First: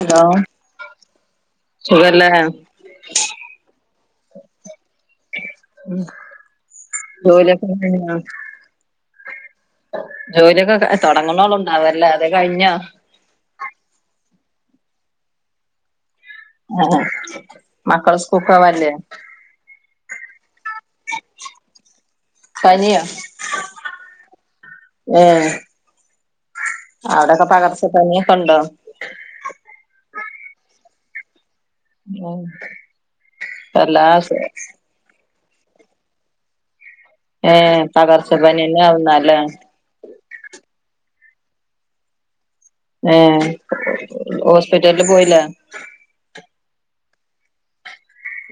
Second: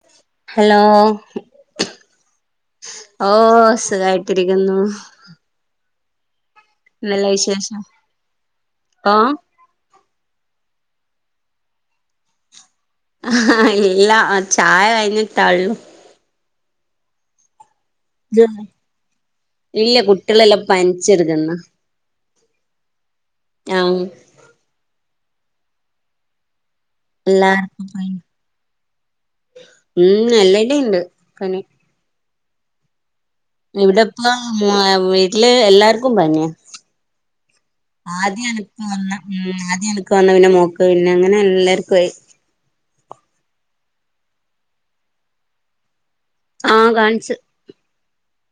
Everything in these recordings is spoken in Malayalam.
Hello hello. സുഖല്ലേ? ഓഹ് സുഖായിട്ടിരിക്കുന്നു. ഉം. നല്ല വിശേഷം. [unintelligible] ജോലിയൊക്കെ തുടങ്ങണോളു ഉണ്ടാവല്ലെ അതൊ കഴിഞ്ഞ? ആഹ് ഇല്ലാ ചായ കഴിഞ്ഞിട്ടാള്ള്. [unintelligible] മക്കൾ സുഖവാല്ലേ? ഇല്ല കുട്ടികളെല്ലാം പനിച്ചിടക്ക്ന്ന്. പനിയോ? ഞാഹ്. ഏഹ് ആടൊക്കെ പകർച്ച എല്ലാർക്കും പനി പനിയൊക്കെ ഉണ്ടോ? ഉം എല്ലാടെ ഇണ്ട് പനി ഒഹ്. ഇവിടെപ്പം വീട്ടില് എല്ലാർക്കും പനിയ. ഏഹ് പകർച്ച പനിയല്ലേ ആവുന്നല്ലേ? ൻക് വന്ന് പിന്നെ മോക്ക് പിന്നെ അങ്ങനെ എല്ലാർക്കു ആയി. ഏഹ് ഹോസ്പിറ്റലില് പോയില്ലെ? ആഹ് കാണിച്ച്.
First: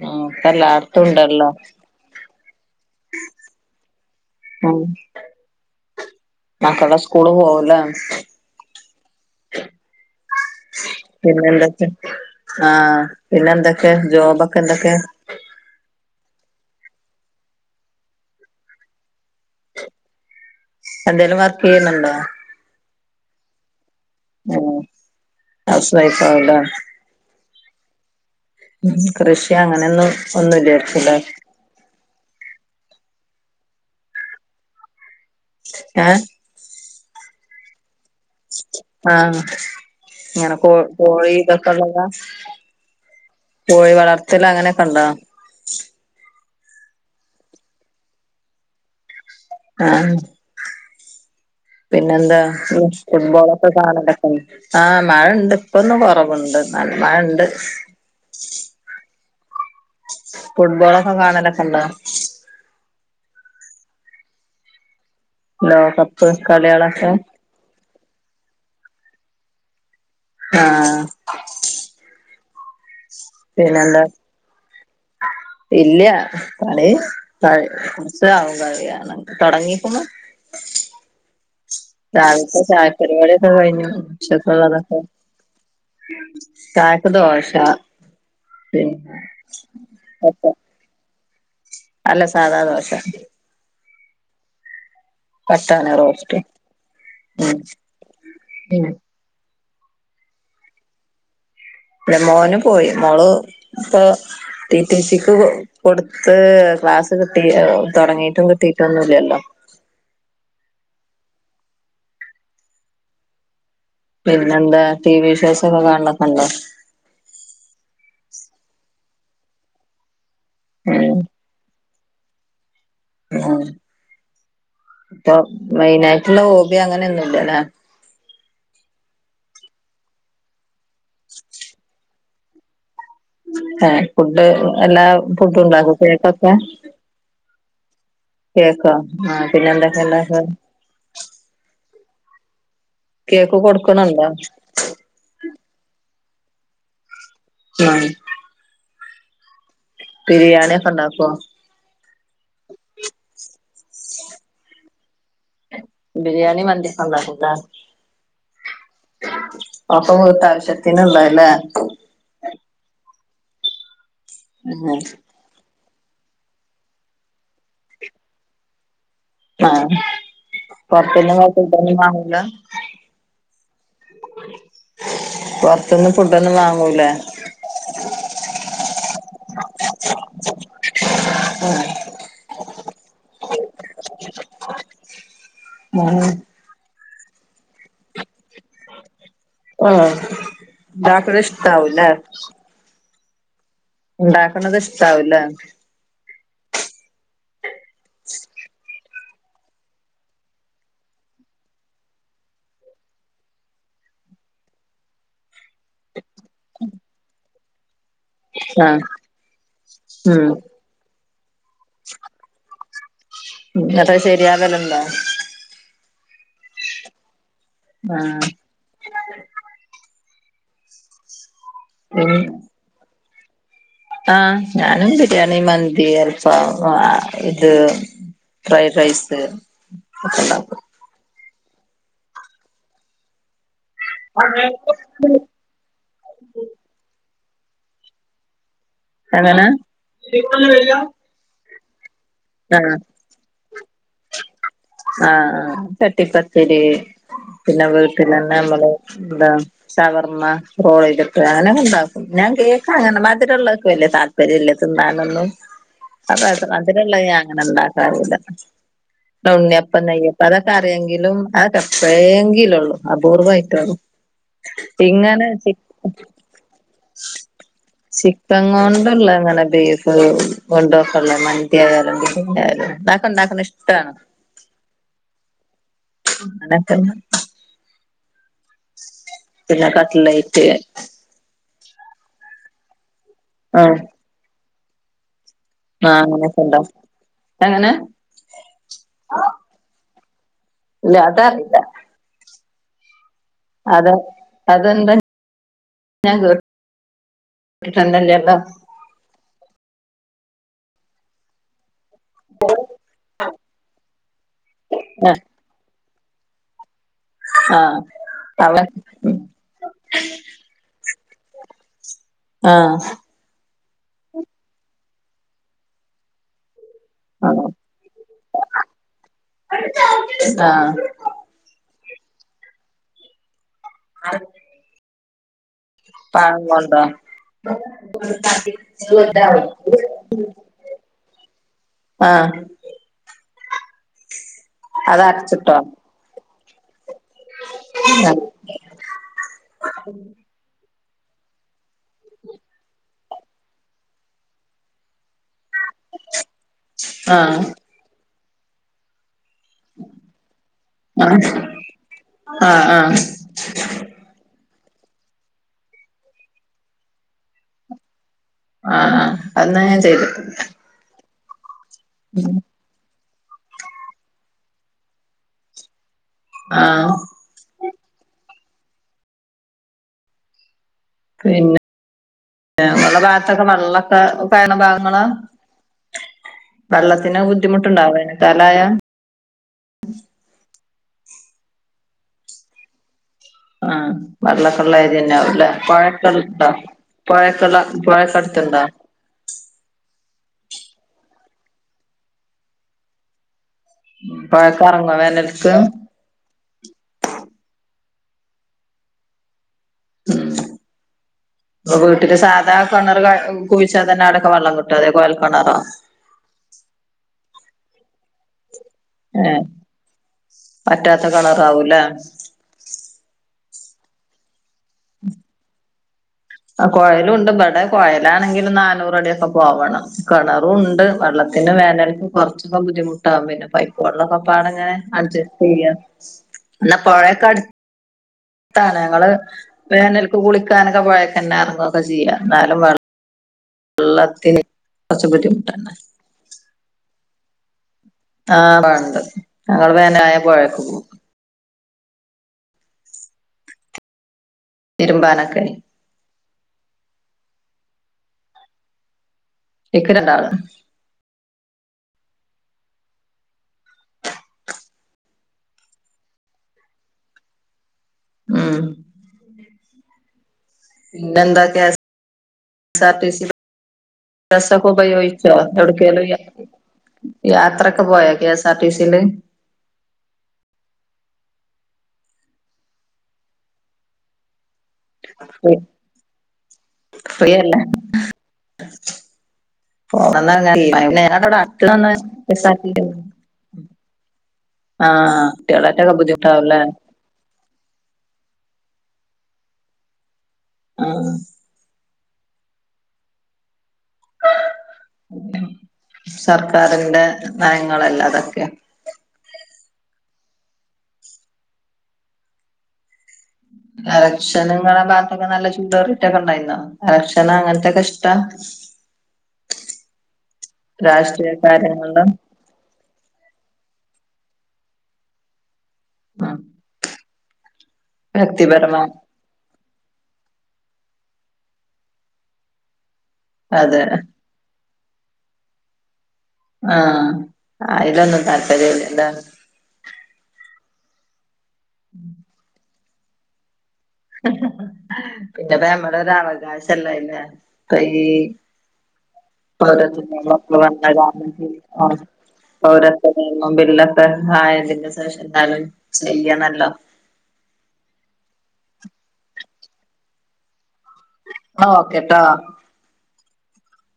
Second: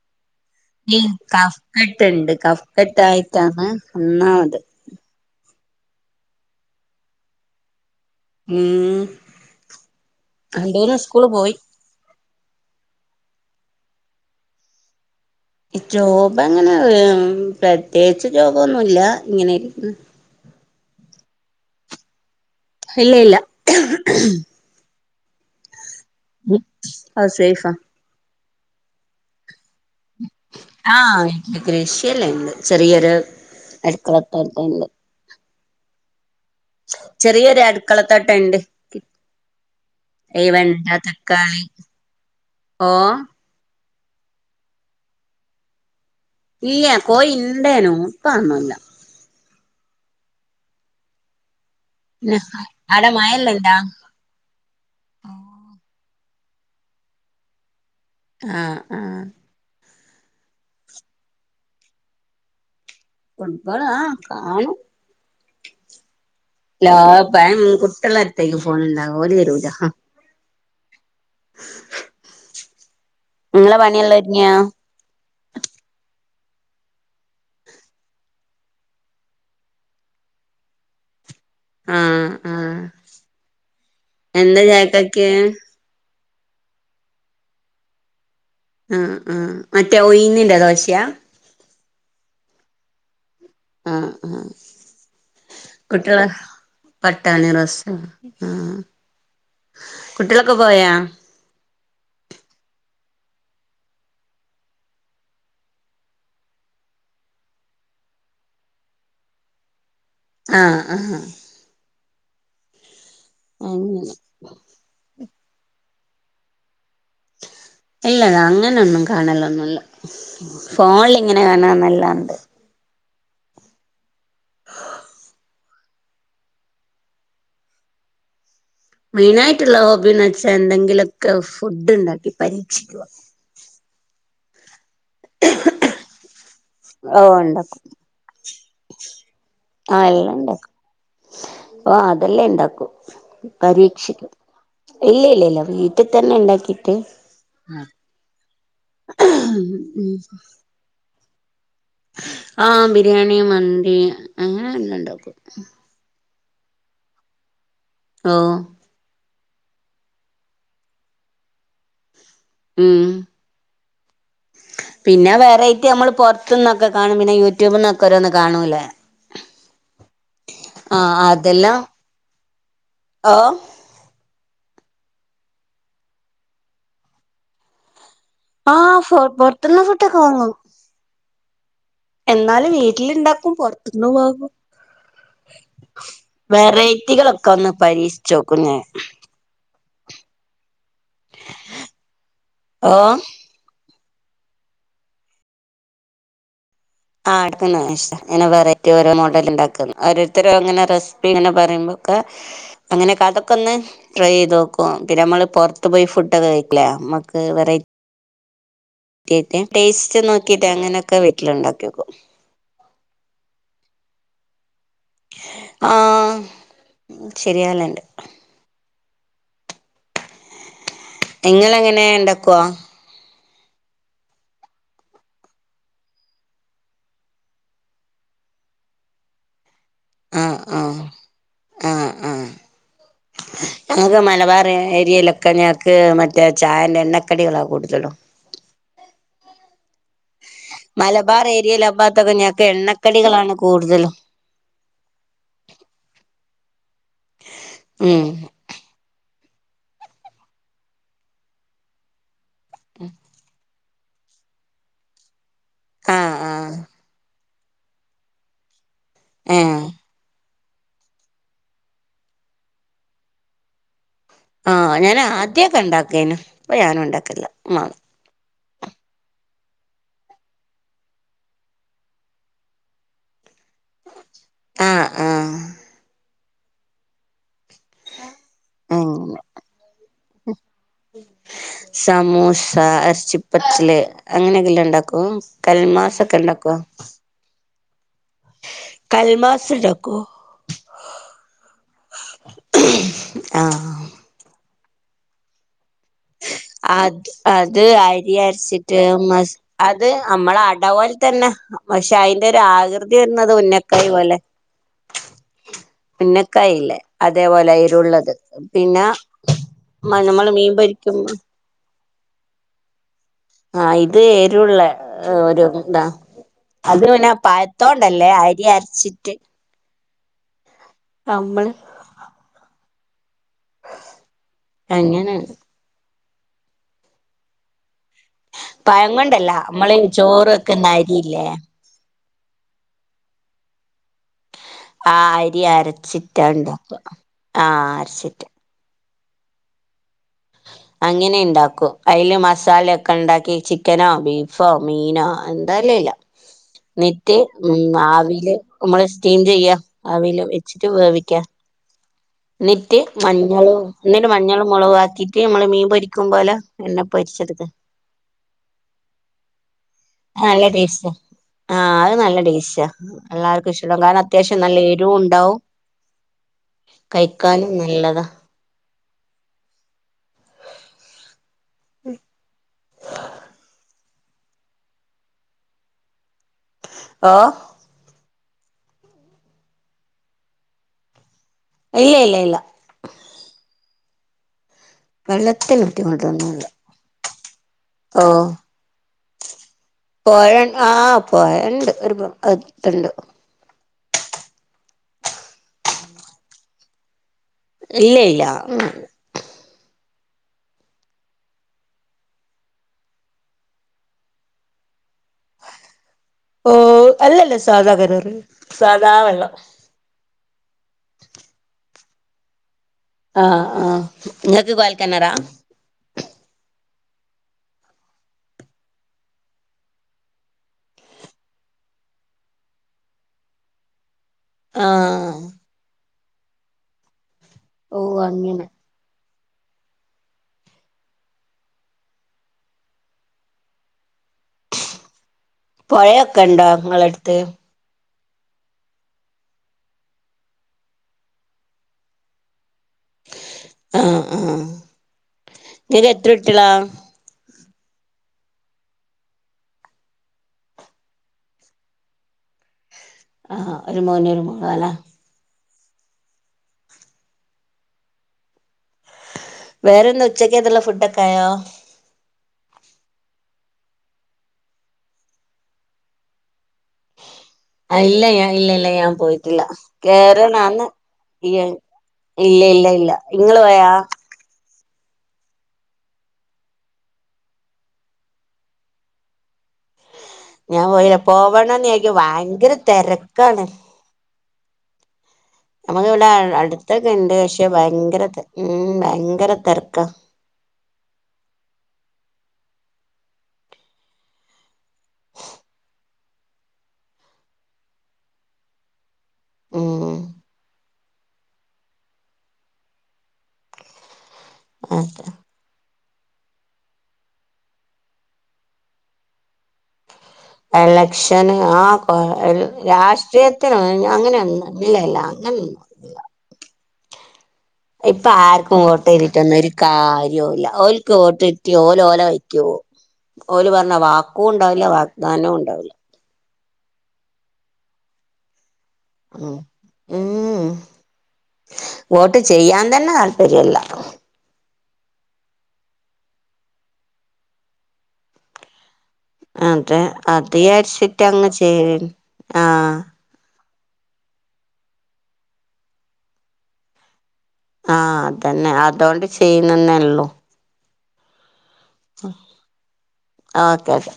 ഉം ഇപ്പെല്ലാ ൽ കഫ്കട്ട്ണ്ട് കഫ്ക്കട്ടായിട്ടാന്ന് ഒന്നാമത്. ഉം മക്കള് സ്കൂൾ പോവുല്ല. മ്. പോയി പിന്നെന്തൊക്കെ? ആഹ്, പിന്നെന്തൊക്കെ ജോബൊക്കെ എന്തൊക്കെ? ജോബങ്ങനെ [unintelligible] പ്രത്യേച്ച് ജോബൊന്നുല്ല. ഇങ്ങനെയിരിക്ക്ന്ന്. എന്തേലും വർക്ക് ചെയ്യുന്നുണ്ടോ? ഹില്ല ഇല്ല. ഏ ഹൗസ് വൈഫേ ഉം ആ സൈഫ. ഉം, കൃഷി അങ്ങനെയൊന്നും ഒന്നുല്ലെക്കുല്ലെ? കൃഷിയല്ലേ, ണ്ട്. ചെറിയരു അട്ക്കളത്തോട്ടണ്ട്. [unintelligible] ചെറിയരു അടു ആഹ് ഈ ങ്ങനെ കോ വെണ്ട കോഴി തക്കാളി ദക്കള് ള്ള ഓ കോഴി വളർത്തല് അങ്ങനെക്കെ ണ്ടോ ഇല്ല കോഴിണ്ടേനു ഇപ്പ അ ഒന്നൂല്ല ആഹ് പിന്നെ പിന്നെന്താ ഞ്ഞു ആടെ ഫുട്ബോളൊക്കെ മഴെല്ലണ്ടാ കാണണ്ടേ ആഹ് മഴണ്ട് ഇപ്പൊന്ന് കൊറവ്ണ്ട് ന്നാലും മഴ ണ്ട് ആഹ് ആ ഫുട്ബോളൊക്കെ കാണലൊക്കെ ണ്ടേ ഫുട്ബോള് ആ കാണും ലോ കപ്പ് കളിയൊളെക്കെ [unintelligible] യം കുട്ട്യോളെ ട്ത്തേക്ക് ഫോണ് ണ്ടാവ ഓല് രൂല്ലാ ആഹ് ഇങ്ങളെ പിന്നന്താ പണിയെല്ലാം ഒരുങ്ങിയാ ഇല്ല കളി പ കുറച്ച് ആവും കഴിയാന് തുടങ്ങിക്ക്ണു ആഹ് രാവിൽത്തെ ആഹ് ചായ പരിപാടിയൊക്കെ കഴിഞ്ഞേ എന്താ ച്ചക്ക്ള്ളതൊക്കെ ചായക്കക്ക് ചായക്ക് ദോശ ആ പിന്നെ ആ മറ്റേ ഒക്കെ ഉഴ്ന്നിന്റെ ദോശ്യ അല്ല സാധാ ദോശ ആഹ് ആഹ് പട്ടാണി കുട്ട്യോ ളെ റോസ്റ്റ് പട്ടാണി ഉം റസും ആഹ് ഉം കുട്ടിളൊക്കെ പോയാ ഇവടെ മോന് പോയി മോള് ഇപ്പം ടിടിസിക്ക് കൊട്ത്ത് ക്ലാസ് കിട്ടി തൊടങ്ങിട്ടും കിട്ടീട്ടും ഒന്നുല്ലല്ലോ ആ അഹാ അങ്ങനെ പിന്നെന്താ ടി വി ഷോസ് ഒക്കെ കാണലെക്കെണ്ടോ ഇല്ല ല്ല അങ്ങനെയൊന്നും കാണലൊന്നുല്ല ഉം ഫോൺല്ങ്ങനെ കാണന്നല്ലാണ്ട് ആ പ്പം മെയിനായിട്ട്ള്ള ഹോബി അങ്ങനെയൊന്നു ല്ലല്ലേ മെയിനിയിട്ട്ള്ള ഹോബിന്ന് വെച്ചാ എന്തെങ്കിലും ക്കെ ഫുഡ് ണ്ടാക്കി പരീക്ഷിക്കുക ഏ ഫുഡ് എല്ലാ ഫുഡും ണ്ടാകോ കേക്കൊക്കെ ഓ ഉണ്ടാക്കും കേക്കോ ആ പിന്നെ എല്ലാം എന്തക്കെണ്ടാക്കും ഉണ്ടാക്കും ആ അതെല്ലാം ഇണ്ടാക്കും കേക്ക് കൊടുക്കണണ്ടോ പരീക്ഷിക്കും ഇല്ല ല്ല ല്ല വീട്ട് തന്നെ ണ്ടാക്കിട്ട് അ ഉം ഉ ബിരിയാണി ഒക്കെ ണ്ടാകോ ആഹ് ബിരിയാണി മന്തി അങ്ങനെ എല്ലാംണ്ടാക്കും ബിരിയാണി മന്തി ക്കെ ണ്ടാക്കുലേ ആഹ് ഒ [unintelligible] ഇങ്ങൾക്ക് ആവശ്യത്തിന്ള്ളല്ലേ ഉം പിന്നെ വെറൈറ്റി അമ്മള് പൊറത്ത്ന്നൊക്കെ കാണും പിന്നെ യൂട്യൂബ്ന്നൊക്കെ ഓരോന്ന് കാണൂലേ ആഹ് ആഹ് പൊറത്ത്ന്ന അതെല്ലാം [unintelligible] വാങ്ങൂല്ല ഓഹ് പുറത്ത്ന്ന് ഫുഡൊന്നും വാങ്ങൂലേ ആ പൊറ്ത്ത്ന്ന് ഫുഡൊക്കെ വാങ്ങും ഉം എന്നാലും വീട്ടില് ഇണ്ടാക്കും പൊറ്ത്ത്ന്ന് വാങ്ങും [unintelligible] വെറൈറ്റികളൊക്കെ ഒന്ന് പരീക്ഷിച്ചോക്കും ഞാൻ ആഹ ഇണ്ടാക്ക്ണ ഇഷ്ടാവും ലേ ആ ഉണ്ടാക്കണത് ഇഷ്ടാവുംല്ലെ ആ എടുക്കുന്നതാണ് ഇഷ്ട ഇങ്ങനെ വെറൈറ്റി ഓരോ മോഡൽ ഉണ്ടാക്കുന്നു. ഓരോരുത്തരോ അങ്ങനെ റെസിപ്പി ഇങ്ങനെ പറയുമ്പോക്കെ അങ്ങനെയൊക്കെ അതൊക്കെ ഒന്ന് ട്രൈ ചെയ്ത് നോക്കും പിന്നെ നമ്മള് പുറത്ത് പോയി ഫു ണ്ട് കെ കഴിക്കുലെ മ്മക്ക് വെറൈ ആഹ് കേക്കെ ടെസ്റ്റ്‌ നോക്കീട്ട് അങ്ങനെ ഒക്കെ വീട്ടിലിണ്ടാക്കിനോ അത്ര ശരിയാതലന്താ ആഹ് ശരിയാലണ്ട് ആഹ് [unintelligible] നിങ്ങളെങ്ങനെ പിൻ ഇണ്ടാക്കുവ ആഹ് ഞാനും ബിരിയാണി മന്തി അൽഫാ ഇത് ഫ്രൈഡ് റൈസ്സ് ആഹ് ഇണ്ടാകും ആഹ് ആഹ് ആഹ് ഞങ്ങക്ക് മലബാർ ഇണ്ടാക്കും ഏരിയയിലൊക്കെ ഞ്ഞെ ക്ക് മറ്റേ ചായേൻ്റെ എണ്ണക്കടികളാ കൂടുതലും അങ്ങനെ [unintelligible] ബാർ ഏരിയയിലാമ്പാതൊക്കെ ഞ്ഞങ്ങക്ക് ആഹ് എണ്ണക്കടികളാണ് കൂടുതലും ആഹ് ആ കട്ടിപ്പത്തിരി പിന്നെ ഉം വീട്ടലെന്നെ മ്മള് എന്താ ചവർമ റോളെജ് ഒക്കേ അങ്ങനോക്കെ ഉണ്ടാ ഞാൻ കേക്ക് അങ്ങനെ മധുരള്ളോകില്ലേ വലിയ താല്പര്യമില്ല തിന്നാനൊന്നും ആഹ് [unintelligible] ആഹ് മധുരോള്ളെ ഞാൻ അങ്ങനെ ഉണ്ടാക്കാറില്ല ഏഹ് ഉണ്ണിയപ്പം നെയ്യപ്പം അതൊക്കെ അറിയെങ്കിലും അതൊക്കെ എപ്പെഴെങ്കിലൊള്ളൂ അപൂർവമായിട്ടള്ളൂ ആഹ ഞാൻ ആദ്യക്കെ ഉണ്ടാക്കേനു ഇപ്പൊ ഞാനും ഉണ്ടാക്കില്ല മാങ്ങും ഇപ്പ കൊണ്ടുള്ള അങ്ങനെ ബീഫ് കൊണ്ടും ഒക്കെള്ള മന്തി ആയാലും ബിരിണി ആയാലും ഇണ്ടാകും ഉണ്ടാക്കുന്ന ഇഷ്ടം ട്ടാ അ അ അങ്ങതെന്നെ അങ്ങനെ പിന്നെ കട്ട്ലൈറ്റ് സമൂസ ഏറച്ചി പതല് ആഹ് അങ്ങനെയൊക്കെല്ല ഉണ്ടാക്കും ആഹ് കൽമാസൊക്കെ അങ്ങനെയൊക്കെ ഇണ്ടാക്കോ ഉണ്ടാവും എങ്ങനെ കൽമാസ് ഇണ്ടാക്കോ ഇല്ല അതറീല്ല ആഹ് അത അതെന്ത് അത് അത് കേട്ടിട്ടന്നല്ലല്ലോ അരിഅരിച്ചി റ്റെ മഷ് അത് നമ്മള അട പോലെ തന്നെ പഷേ ഒരു ആകൃതി വരുന്നത് ഉുന്നക്കായ പോലെ ആഹ് ഉന്നക്കായില്ലേ അതേപോലെ ആഹ് എരുള്ളത് അവൻ പിന്നെ മ്മ നമ്മള് മീൻ പൊരിക്കുംബ ആഹ് ആഹ് ഇത് ഏരുള്ള ഒരു ഇതാ അത് പിന്നെ പയത്തോണ്ടല്ലേ അരി അര്ച്ചിട്ട് ആഹ് അമ്മള് ആ അങ്ങനെ പഴം കൊണ്ടോ പയംണ്ടല്ല നമ്മള് ചോറൊക്കെന്ന അരിയില്ലേ ആഹ് ആ അത് അരി അരച്ചിട്ടോ അരച്ചിറ്റ ഇണ്ടാക ആഹ ആഹ് അരച്ചിറ്റ് [inaudible] അങ്ങനെ ഇണ്ടാക്കും അയില് മസാലൊക്കെ ഉണ്ടാക്കി ചിക്കനോ ബീഫോ മീനോ എന്തലുല്ല [unintelligible] നിട്ട് ആഹ് മ്മ് ആവില് മ്മള് സ്റ്റീം ചെയ്യാ ആവില് വെച്ചിട്ട് ആഹ് വേവിക്കാ ആഹ് നിട്ട് മഞ് വള്ളം ന്നേലുമഞ്ഞള് മൊളകുആക്കീട്ട് മ്മള് മീൻ പൊരിക്കുമ്പോലെ എണ്ണ പൊരിച്ചട്ക്ക ആഹ് ആഹ് അത് ന്നാ ഞാചെയ്തു നല്ല ടേസ്റ്റാ ആ അഅ് നല്ല ടേശ്ശാ എല്ലാർക്ക്ഇഷ്ടകാര അത്യാശ്യം നല്ല എരുവുണ്ടാവും ആഹ് ക്കാൽലു നല്ലതാ പിന്നെ ങ്ങളെ ഭാത്തൊക്കെ വള്ളൊക്കെ താന ഭാഗങ്ങളാ ഓ പള്ളത്തിന് ബുദ്ധിമുട്ട്ണ്ടോ വേനൽ കാലായാ എല്ലേ ല്ലേ ല്ല ആഹ് വെള്ളക്കള്ള ഏരിയന്നവുല്ലേ വെള്ളത്തിന് ബുദ്ധിമുട്ടൊന്നുല്ല പൊഴക്കണ്ടോ പോഴക്കള്ള പൊഴക്കട്ത്ത്ണ്ടോ പോയൺ ആ പൊയണ്ട് ഒര് [unintelligible] ട്ത്ത്ണ്ട് പോഴേക്ക് അറങ്ങോ വേനൽക്ക് ഇല്ലേ ല്ല മ് ഉം വീട്ടില് സാധാകണറ് ക കുഴിച്ചാതന്നെ അവ്ടെക്കെ വള്ളം ക്‌ട്ടോ അതേ കോയൽ കെണറോ ഓ അല്ലല്ല സാധാ ഗെണറ് സാധാ വെള്ളം വറ്റാത്ത കളറാവൂലേ ആഹ് ആഹ് ഇങ്ങക്ക് കോയൽ കെണറാ ആ കോഴലുണ്ട് ബടെ കോഴലാണെങ്കിലും നാനൂറടിയൊക്കെ പോവണം കണറുണ്ട് വെള്ളത്തി പിന്നെ വേനൽക്ക് കുറച്ചൊക്ക ബുദ്ധിമുട്ടാകും പിന്നെ പൈ പൊള്ളക്കെപ്പാടങ്ങനെ ആഹ് അട്ജെസ്റ് ചെയ്യ ന്നാ പുഴയൊക്കെ അ ഒ അങ്ങെനെ ആഹ് ഞങ്ങള് വേനൽക്ക് കുളിക്കാനെക്കെ പോഴേകന്നെ അർങ്ങൊക്കെ ചിയ്യാന്നാലും വള്ള ള്ളത്തിന് കൊർച്ച് ബുന്തി പോഴൊക്കെണ്ടോ ഇങ്ങളെട്ത്ത് ആഹ് ബടണ്ട് ഞങ്ങള് വേനലായ പൊഴേക്കോകും ആഹ് ആഹ് തിരുമ്പാനൊക്കെ ങക് എത്രട്ട്യളാ ഇക്ക് രണ്ടാള് ആഹ് ഒര്മോന് ഒര്മോളാലെ ഉം വേറെന്താ ഉച്ചക്കെക്കെള്ള ഫുഡ്ഡക്കായോ സാർ ടിസ്റ്റ്ൽ ഡ്രസ്സൊക്കെപയോഗിച്ചോ യെവ്ട് ക്കേലും യാ യാത്രക്ക ഇല്ല പോയോ ഞാൻ ഇല്ല ഇല്ല ഞാൻ കെസാർട്ടിസില് പോയിട്ടില്ല കേറണാന്ന് യേൻ ഇല്ലേ ല്ലേ ല്ല ഇങ്ങള് പോയാ [unintelligible] പോയല്ലേ [unintelligible] ഞാൻ പോയില്ല പോവണംന്ന് വിചാരിക്കും ഭയങ്കര തെരക്കാണ് ആഹ് കുട്യേളേറ്റക്കെ ബുദ്ധിമുട്ടാവുലേ ക്കണ്ട് ക്ഷെ ഭയങ്കര തരക്കാ ഉ ഭയങ്കര തരാക്ക ആഹ് സർക്കാരിന്റെ നയങ്ങളല്ല അതൊക്കെ ഉം എലക്ഷനും ഇങ്ങളെ അതെ ഭാത്തൊക്കെ നല്ല ചൂടാറ് റ്റൊക്കെ ഇണ്ടായിന്നോ എലക്ഷനും അങ്ങൻതൊക്കെ ഇഷ്ട്ടാ എലക്ഷന് ആ കൊ എൽ രാഷ്ട്രീയ തിന് അങ്ങനെയൊന്ന് ഇല്ലല്ല അങ്ങനെന്ന് ആ ഇപ്പൊ ആർക് വ്യക്തിപരമായി വോട്ട്യ്തിട്ടൊന്നും ഒര് കാര്യൊല്ലാ ഓല്ക്ക് വോട്ട് ഇട്ടി ഓല് ഓലെ വയക്പോവും. ഓല് പറഞ്ഞ അതെ വാക്കൂണ്ടാവില്ല വാഗ്ദാനോം ഇണ്ടാവൂലാ ആഹ് അയ്ലൊന്നും താല്പര്യല്ല്യാലേ മ്ഹ് വോട്ട് ചെയ്യാൻ തെന്നെ താല്പര്യല്ല. പിന്നെപ്പൊ ഞമ്മളെരുഅവകാശല്ലേ ലെ ഇപ്പയ് അതെ അത് വിചാരിച്ചിട്ട് അങ്ങ് ചെയ്യ [inaudible] ആ പൗരത്വ നിയമം ബില്ലൊക്കെ ആയതിന് സേഷം എന്താലും ചെയ്യണല്ലോ? ആഹ് അതെന്നെ അതോണ്ട് ചെയ്യ്ണെ ന്നേള്ളൂ. ന്ന ഓക്കെട്ടോ. ആ ഓക്കേക്കെ.